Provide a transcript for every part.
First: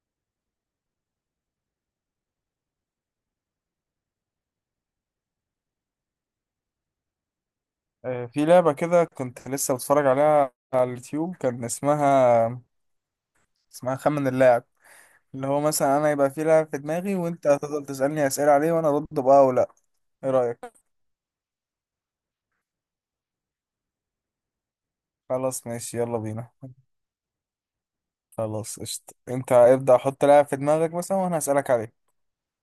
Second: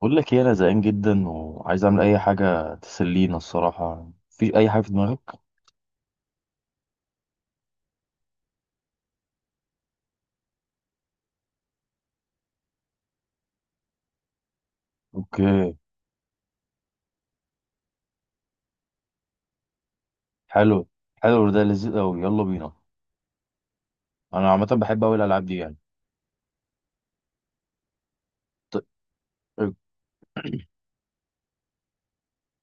بقول لك ايه؟ انا زهقان جدا وعايز اعمل اي حاجه تسلينا الصراحه. في اي حاجه في دماغك؟ آه، في لعبة كده كنت لسه بتفرج عليها على اليوتيوب. كان اسمها خمن اللاعب. اللي هو اوكي. مثلا انا يبقى في لاعب في دماغي، وانت هتفضل تسألني أسئلة عليه وانا ارد بقى او لا. ايه رأيك؟ حلو. حلو ده لذيذ قوي، يلا بينا. انا عامه بحب قوي الالعاب دي خلاص، يعني. ماشي، يلا بينا. خلاص، ط- قشطة، انت ابدأ، حط لاعب في دماغك مثلا وانا هسألك عليه.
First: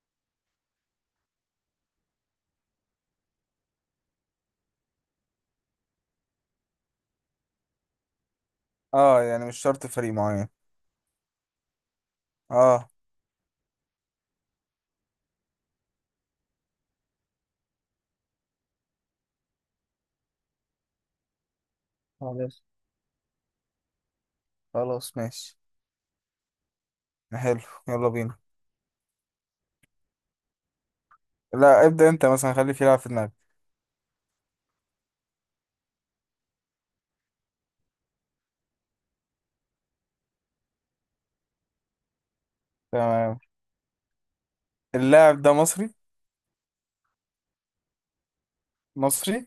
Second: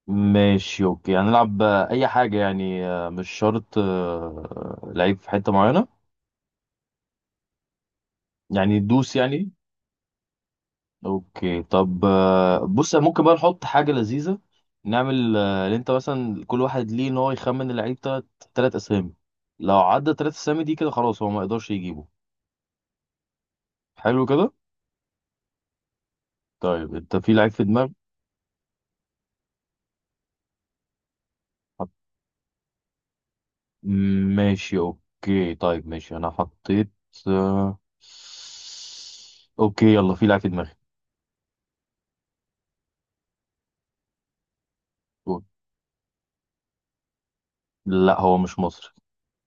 ماشي اوكي، هنلعب، اي حاجه يعني، مش شرط لعيب في حته معينه، يعني دوس اه، يعني يعني. مش شرط فريق معين. اوكي طب، اه، بص ممكن بقى نحط حاجه لذيذه. نعمل اللي انت مثلا كل واحد ليه ان هو يخمن اللعيب تلات اسامي. لو عدى تلات اسامي دي كده خلاص هو ما يقدرش يجيبه. خلاص حلو كده. خلاص، ماشي، طيب انت في لعيب حلو، في دماغك؟ يلا بينا. لا، حط... ابدأ انت مثلا، خلي في لاعب في دماغك. ماشي اوكي، طيب ماشي، انا حطيت. آه، اوكي يلا، في لعيب في دماغي. تمام. اللاعب قول. ده مصري؟ لا، هو مش مصري. مصري،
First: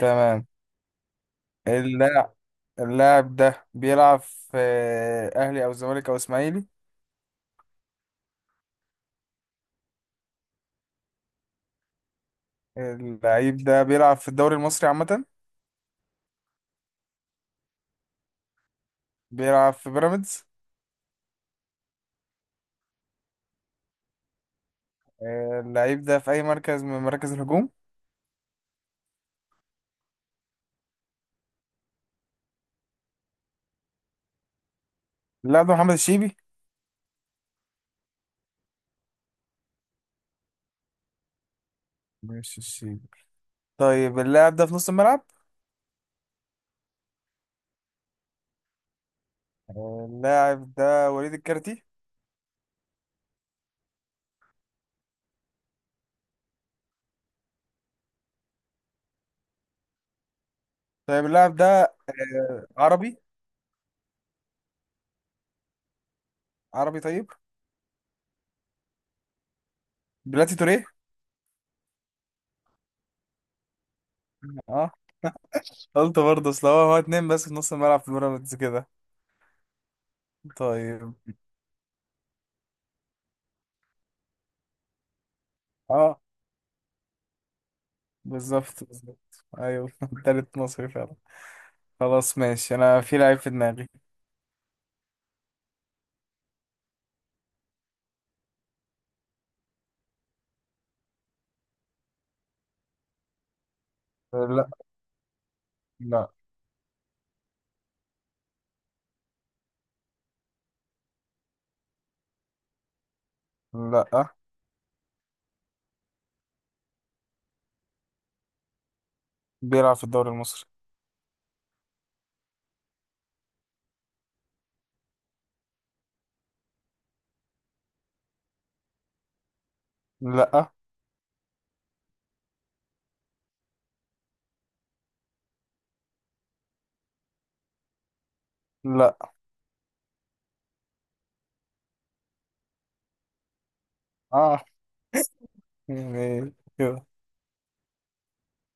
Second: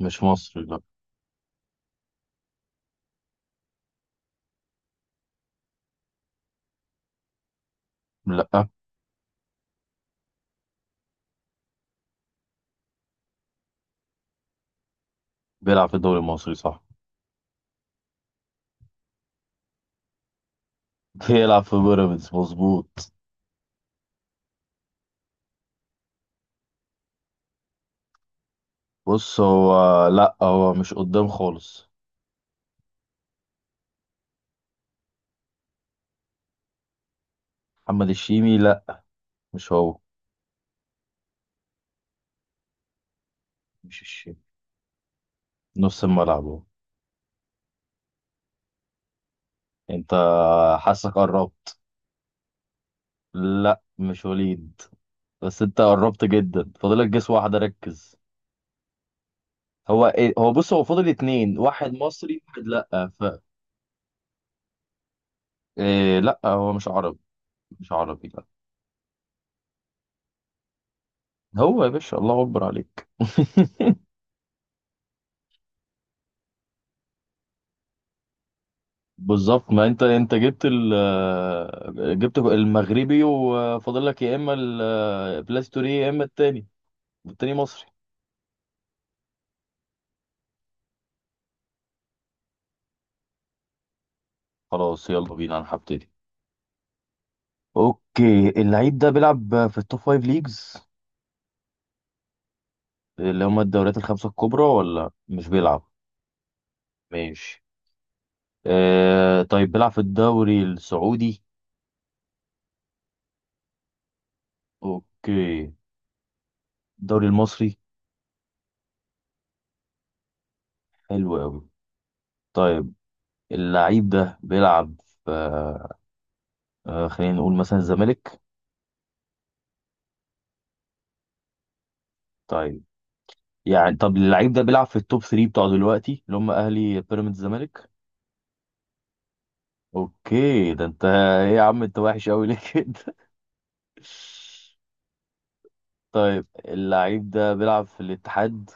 مش مصري لا. اللاعب اللاعب ده بيلعب في أهلي أو الزمالك أو إسماعيلي؟ لا، اللعيب ده بيلعب في الدوري المصري عامة؟ بيلعب في الدوري المصري صح. بيلعب في بيراميدز؟ بيلعب في بيراميدز مظبوط. اللعيب ده في أي مركز من مراكز الهجوم؟ بص هو، لا هو مش قدام خالص. اللاعب ده محمد الشيبي؟ محمد الشيمي لا، مش هو. مش الشيبي، مش طيب. الشيمي، اللاعب ده في نص الملعب؟ نص الملعب هو. انت اللاعب حاسك ده وليد قربت. الكارتي؟ لا مش وليد، بس انت قربت جدا، فاضلك جس واحدة، ركز. هو ايه، هو بص هو فاضل طيب، اللاعب اتنين، ده واحد مصري واحد لأ، عربي؟ ف... إيه لأ، هو مش عربي، عربي. طيب. مش عربي لأ. بلاتي توريه. هو يا باشا، الله أكبر عليك. اه، قلت برضه، اصل هو اتنين بس في نص الملعب في بيراميدز كده. بالظبط، ما انت جبت ال، طيب. جبت المغربي وفاضل لك يا اما البلاستوري يا اه، اما التاني. والتاني مصري. بالظبط بالظبط، ايوه. تالت مصري فعلا. خلاص، ماشي، انا في لعيب في دماغي. خلاص يلا بينا، انا هبتدي. اوكي، اللعيب ده بيلعب في التوب فايف ليجز اللي هما الدوريات الخمسة الكبرى، لا. ولا مش بيلعب؟ لا. ماشي. آه طيب، بيلعب في الدوري السعودي؟ لا اوكي. الدوري المصري؟ بيلعب في الدوري المصري. حلو قوي. طيب، اللعيب ده بيلعب في خلينا نقول مثلا الزمالك. لا. طيب. يعني طب، اللعيب ده بيلعب في التوب 3 بتوع دلوقتي اللي هم اهلي بيراميدز الزمالك؟ لا. اوكي، ده انت ايه يا عم، انت وحش قوي ليه كده؟ اه، طيب، يعني كده. اللعيب ده بيلعب في الاتحاد؟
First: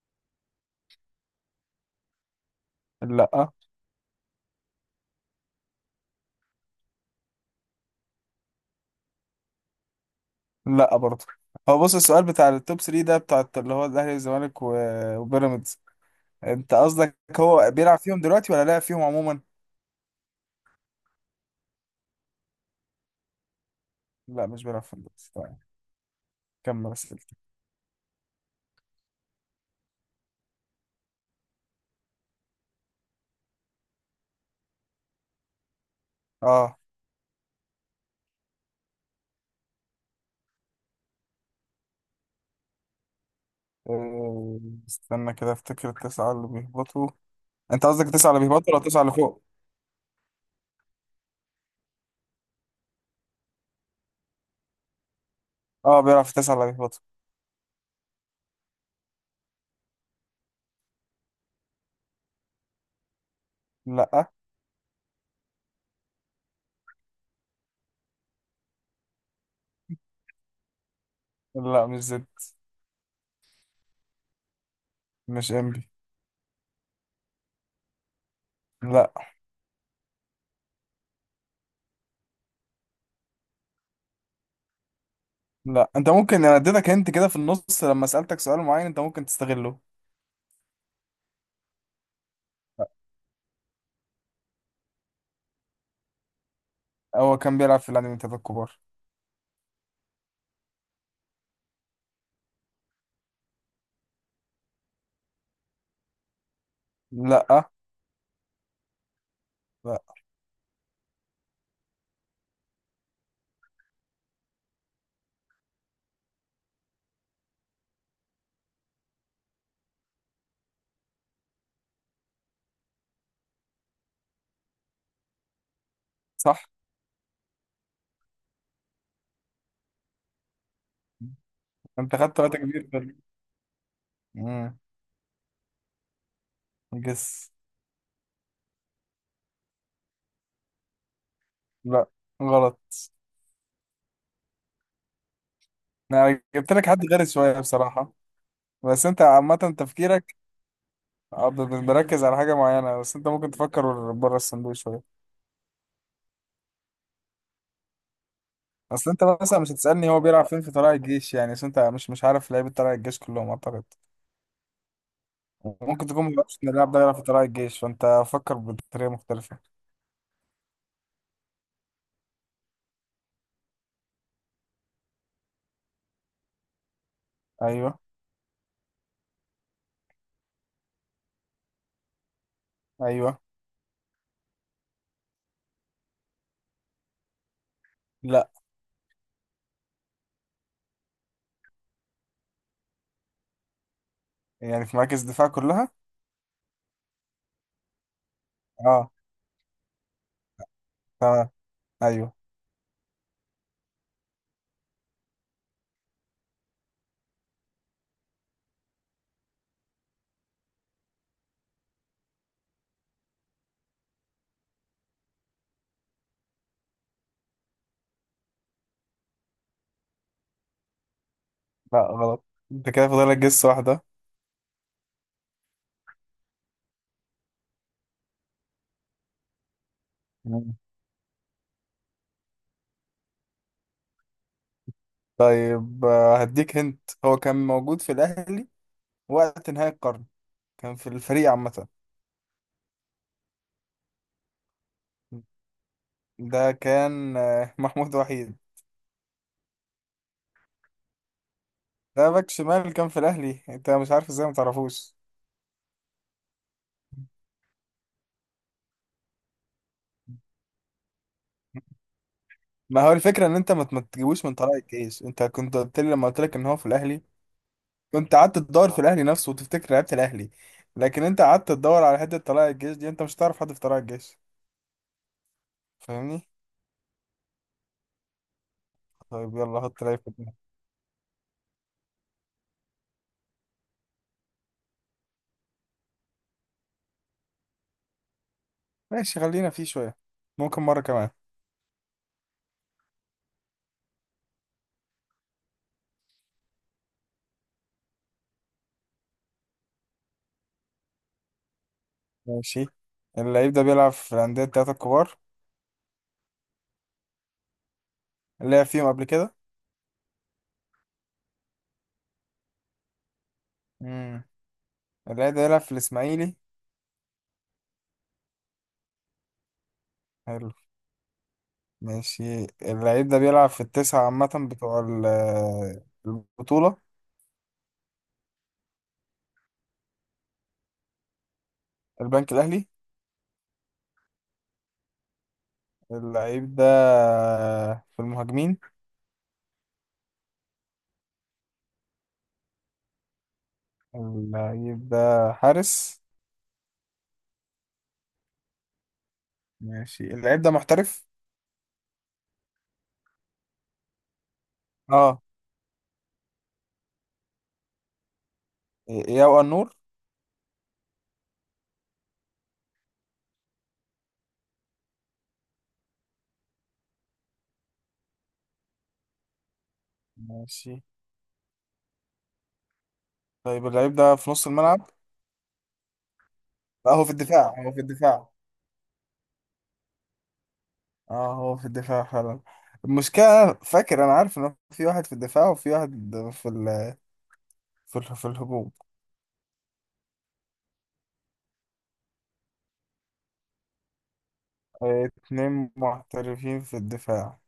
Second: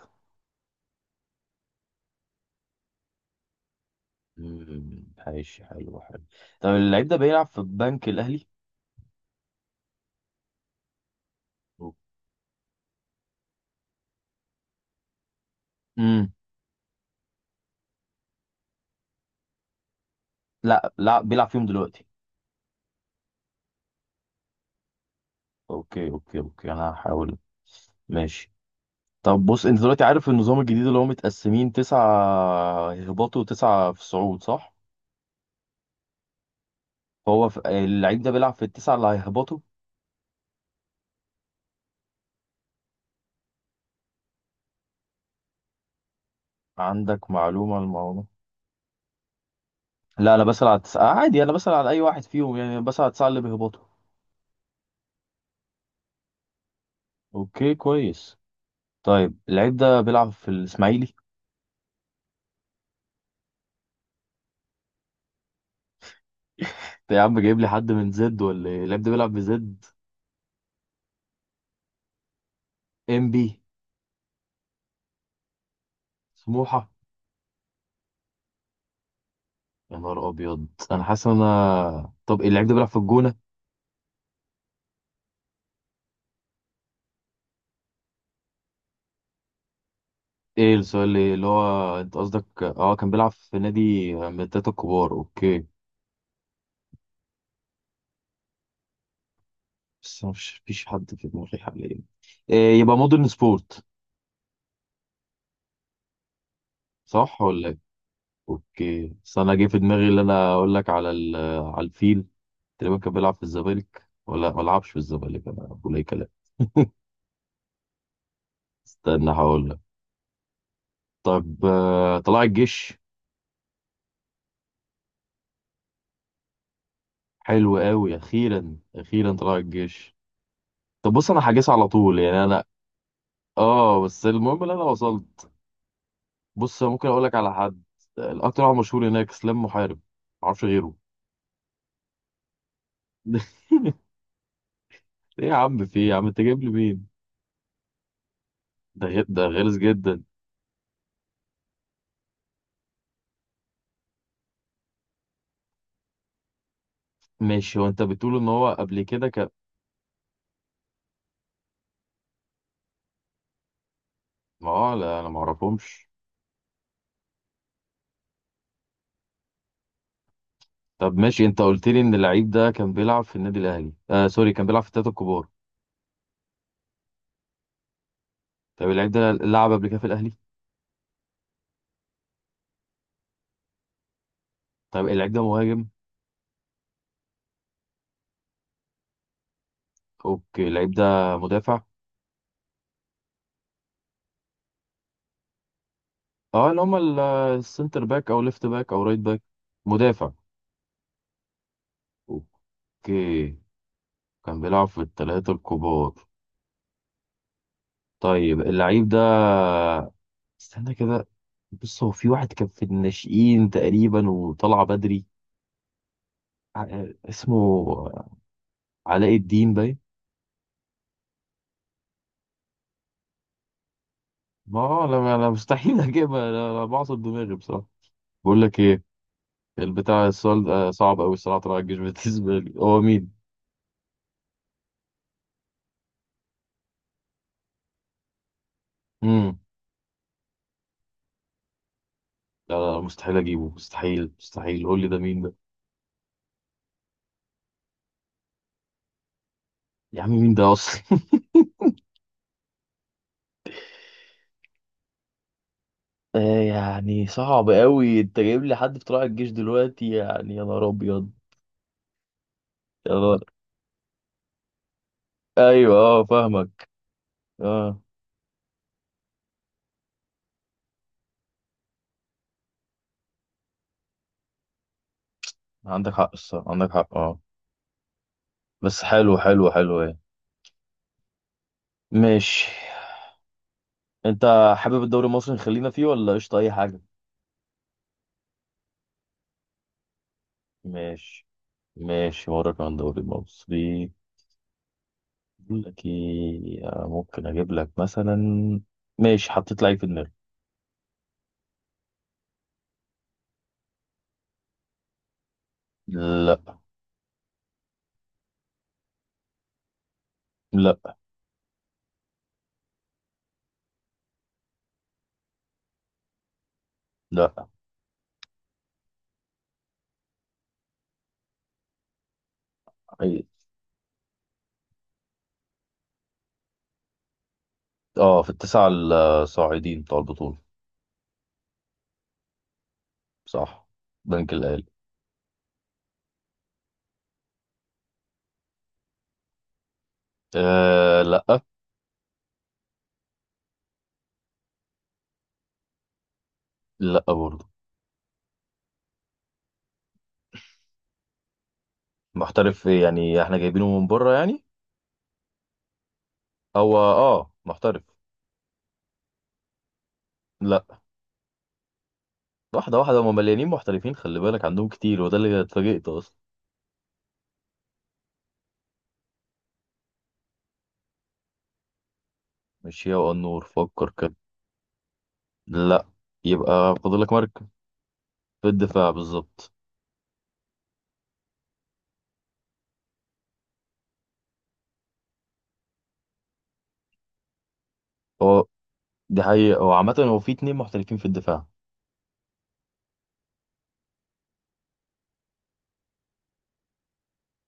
لا. مم، ماشي، حلو حلو. طب اللعيب ده بيلعب في البنك الاهلي؟ لا برضه. هو بص، السؤال بتاع التوب 3 ده بتاع اللي هو الاهلي والزمالك وبيراميدز. امم انت قصدك هو بيلعب فيهم دلوقتي ولا لعب فيهم عموما؟ لا، لا بيلعب فيهم دلوقتي. لا، مش بيلعب فيهم دلوقتي، طيب. اوكي اوكي اوكي، انا كمل اسئلتك. هحاول. ماشي. طب بص، انت دلوقتي عارف النظام الجديد اللي هو متقسمين تسعة هباطوا وتسعة في صعود صح؟ اه. هو اللعيب ده بيلعب في التسعة اللي هيهبطوا؟ آه، استنى كده افتكر التسعة اللي بيهبطوا. عندك معلومة عن انت قصدك الموضوع ده؟ التسعة اللي بيهبطوا ولا التسعة اللي فوق؟ لا انا بسأل على التسعة عادي، انا بسأل على اي واحد فيهم يعني، أنا بسأل على التسعة اللي بيهبطوا. اه، بيلعب في التسعة اللي بيهبطوا. اوكي كويس. طيب اللعيب ده بيلعب في الاسماعيلي؟ لا. انت يا عم جايب لي حد من زد ولا ايه؟ اللعيب ده بيلعب في زد؟ لا، مش زد. ام بي؟ مش انبي. سموحة؟ لا. يا نهار ابيض، انا حاسس ان انا، طب اللعيب ده بيلعب في الجونة؟ لا، انت ممكن انا اديتك انت كده في النص لما سألتك سؤال معين، انت ممكن تستغله. ايه السؤال اللي هو انت قصدك، اه كان بيلعب في نادي من التلاتة الكبار. اوكي، هو كان بيلعب في العالمين الثلاثة الكبار. بس أنا مش فيش حد في دماغي حاليا. إيه يبقى مودرن سبورت، صح لا. ولا ايه؟ اوكي، بس انا جه في لا. دماغي اللي انا اقول لك على على الفيل. تقريبا كان بيلعب في الزمالك ولا ما لعبش في الزمالك، انا بقول اي كلام. استنى هقول لك. طب، طلائع الجيش. صح. حلو قوي، اخيرا اخيرا طلائع الجيش. طب بص، انا هجيس على انت طول خدت يعني وقت انا. كبير في. اه بس المهم اللي امم انا وصلت. بص ممكن اقول لك جس. على حد، الاكتر واحد مشهور هناك اسلام محارب، معرفش غيره. لا، غلط. ايه يا عم، في ايه يا عم، انت انا جايب لي جبت لك حد مين؟ غير شوية بصراحة، بس ده انت ده عامة غلس جدا. تفكيرك. بركز على حاجة معينة، بس انت ممكن تفكر بره الصندوق شوية. ماشي، هو انت بتقول ان هو قبل اصل انت كده كان؟ مثلا مش هتسألني هو بيلعب فين في طلائع الجيش، يعني اصل انت مش عارف لعيبة طلائع الجيش كلهم اعتقد. ما هو لا، انا ما ممكن اعرفهمش. تكون ما يعرفش ان اللاعب ده يلعب في طلائع الجيش، فانت فكر بطريقه مختلفه. طب ماشي، انت قلت لي ان اللعيب ده كان بيلعب في النادي الاهلي، سوري، كان بيلعب في الثلاثه الكبار. ايوه. طب اللعيب ده لعب قبل كده في الاهلي؟ ايوه. طب اللعيب ده مهاجم؟ لا. اوكي، اللعيب ده مدافع؟ يعني في مراكز الدفاع كلها. اه، اللي هم السنتر باك او ليفت باك او اه، رايت باك، مدافع. تمام. ايوه. اوكي، كان بيلعب في الثلاثة الكبار. طيب اللعيب ده، استنى كده. بص هو في واحد كان في الناشئين تقريبا وطلع بدري، اسمه علاء الدين باين. لا، غلط. انت كده فاضل لك جس واحده. ما هو انا مستحيل اجيبها، انا أنا بعصب دماغي بصراحة. بقول لك ايه، البتاع السؤال مم. ده صعب قوي الصراحة. طلع الجيش بالنسبة لي هو مين؟ طيب، هديك هنت. هو كان موجود في الاهلي امم. وقت نهايه القرن، كان في الفريق عامه. لا لا لا، مستحيل اجيبه، مستحيل مستحيل، قول لي ده مين ده. ده كان محمود وحيد. يا عم مين ده اصلا؟ ده باك شمال كان في الاهلي، انت مش عارف ازاي ما تعرفوش؟ يعني صعب قوي، انت جايب لي حد في طلائع الجيش دلوقتي يعني، يا نهار ابيض. ما يا هو نهار. الفكره ان انت ما تجيبوش من طلائع الجيش. انت كنت ايوه قلت لي اه لما قلت لك ان هو في فاهمك. الاهلي، اه، كنت قعدت تدور في الاهلي نفسه وتفتكر لعيبه الاهلي، لكن انت قعدت تدور على حته طلائع الجيش دي، انت مش هتعرف حد في طلائع الجيش، عندك حق فاهمني. الصراحه، عندك حق اه. بس حلو طيب، حلو يلا حلو. حط ايه لعيب في دماغك. ماشي. انت حابب الدوري المصري نخلينا فيه ولا قشطه اي حاجه؟ ماشي، خلينا فيه شويه، ممكن مره كمان. ماشي، ماشي وراك عن الدوري المصري. بقول لك ايه، ممكن اجيب لك مثلا. ماشي حطيت لعيب في دماغي. ماشي. اللعيب ده بيلعب في الانديه التلاته الكبار؟ لا. لعب فيهم قبل كده؟ لا. امم اللعيب ده بيلعب في الاسماعيلي؟ لا. حلو، ماشي. اللعيب ده إيه. بيلعب في التسعه عامه بتوع البطوله؟ اه في التسعه الصاعدين بتوع البطوله. البنك الاهلي. صح، بنك الاهلي. اللعيب ده في المهاجمين؟ آه لا. اللعيب ده حارس؟ لا برضه. ماشي، اللعيب ده محترف؟ محترف ايه يعني، احنا جايبينه من بره يعني؟ اه. هو اه محترف. ياو النور. لا. واحده واحده، هم مليانين محترفين خلي بالك، عندهم كتير وده اللي اتفاجئت اصلا. ماشي، مش هي والنور، طيب، فكر اللعيب كده. ده في نص الملعب؟ لا. يبقى لا، هو في فاضلك مركز. الدفاع، هو في الدفاع. في الدفاع بالظبط اه، هو في الدفاع فعلا. المشكلة أنا فاكر، انا عارف ان في واحد في الدفاع وفي واحد في ال... في هو. الهجوم. دي حقيقة، هو عامة هو في اتنين محترفين في الدفاع. اتنين محترفين في الدفاع.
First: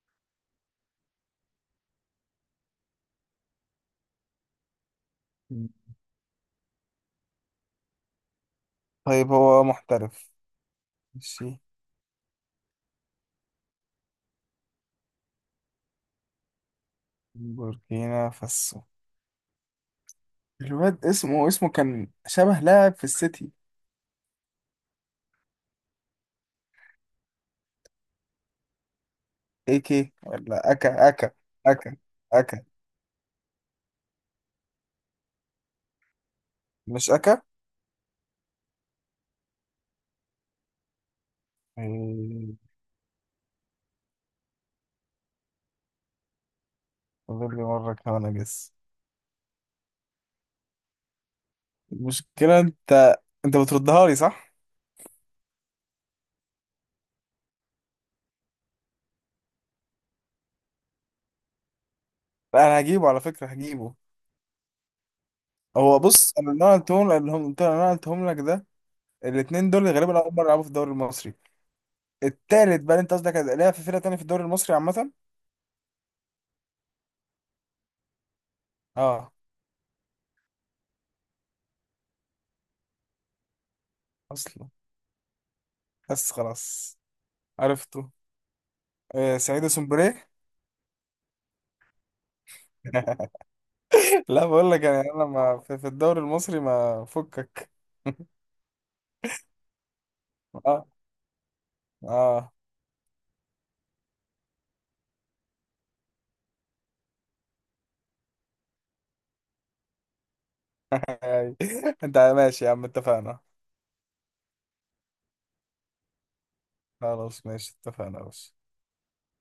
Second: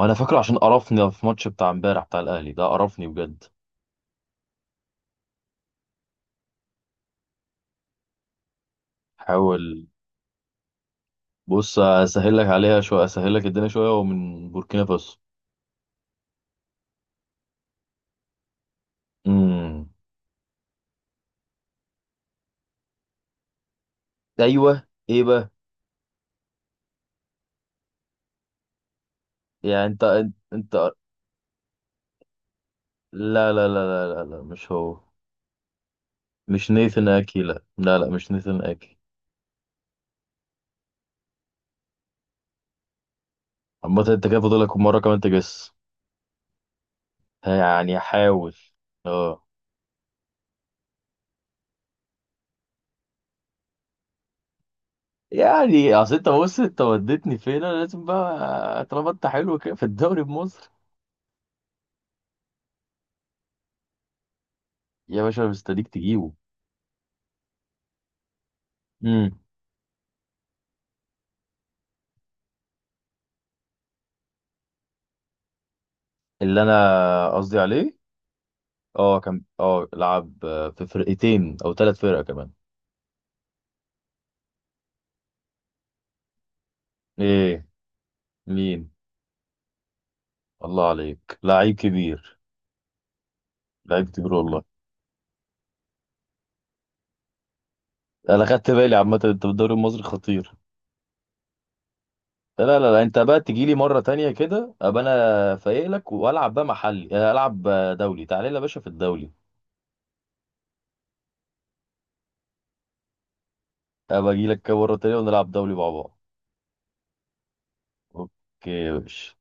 وانا فاكره عشان قرفني في ماتش بتاع امبارح بتاع الاهلي ده، قرفني بجد. طيب، هو حاول، محترف. ماشي، بص اسهل لك عليها شويه، اسهل لك الدنيا شويه، ومن بوركينا فاسو. بوركينا فاسو. امم. الواد اسمه كان شبه لاعب في السيتي. ايوه ايه بقى؟ اي يعني انت كي، ولا انت اكا. اكا. اكا. اكا لا لا لا لا لا, لا. مش هو. مش نيثن مش اكي اكا. لا لا لا، مش نيثن اكي. عامة انت كده فاضلك مرة كمان تجس، فاضل لي مرة يعني كمان حاول. أجس. اه. المشكلة أنت بتردها لي صح؟ يعني اصل انت بص، انت وديتني فين؟ انا لازم بقى طالما انت حلو كده في الدوري بمصر. لا، أنا هجيبه، على فكرة هجيبه. يا باشا مستنيك هو تجيبه. بص، أنا اللي أنا قلتهم، اللي هم قلت، اللي أنا قلتهم لك ده. امم الاتنين دول غالبا أول مرة يلعبوا في الدوري المصري. التالت بقى اللي أنت قصدك هتلاقيها في فرقة تانية في الدوري المصري عامة؟ اللي انا قصدي عليه، اه أه، كان اه لعب في فرقتين او ثلاث فرق كمان. أصلا. بس خلاص، ايه؟ عرفته. مين؟ آه، سعيد سومبري. الله عليك لعيب كبير. لعيب كبير لا، بقول والله. لك يعني أنا ما في الدوري المصري ما فكك. انا خدت بالي عامه، انت بالدوري المصري خطير. أه. أه. لا لا لا، انت بقى تجي لي مره تانية كده، ابقى انا فايق لك، والعب بقى محلي، العب دولي، تعالى لي يا باشا في الدولي. أي. أنت ماشي يا عم، اتفقنا. ابقى اجي لك كده مره تانية ونلعب دولي مع بعض. خلاص، ماشي، اتفقنا بس. اوكي يا باشا.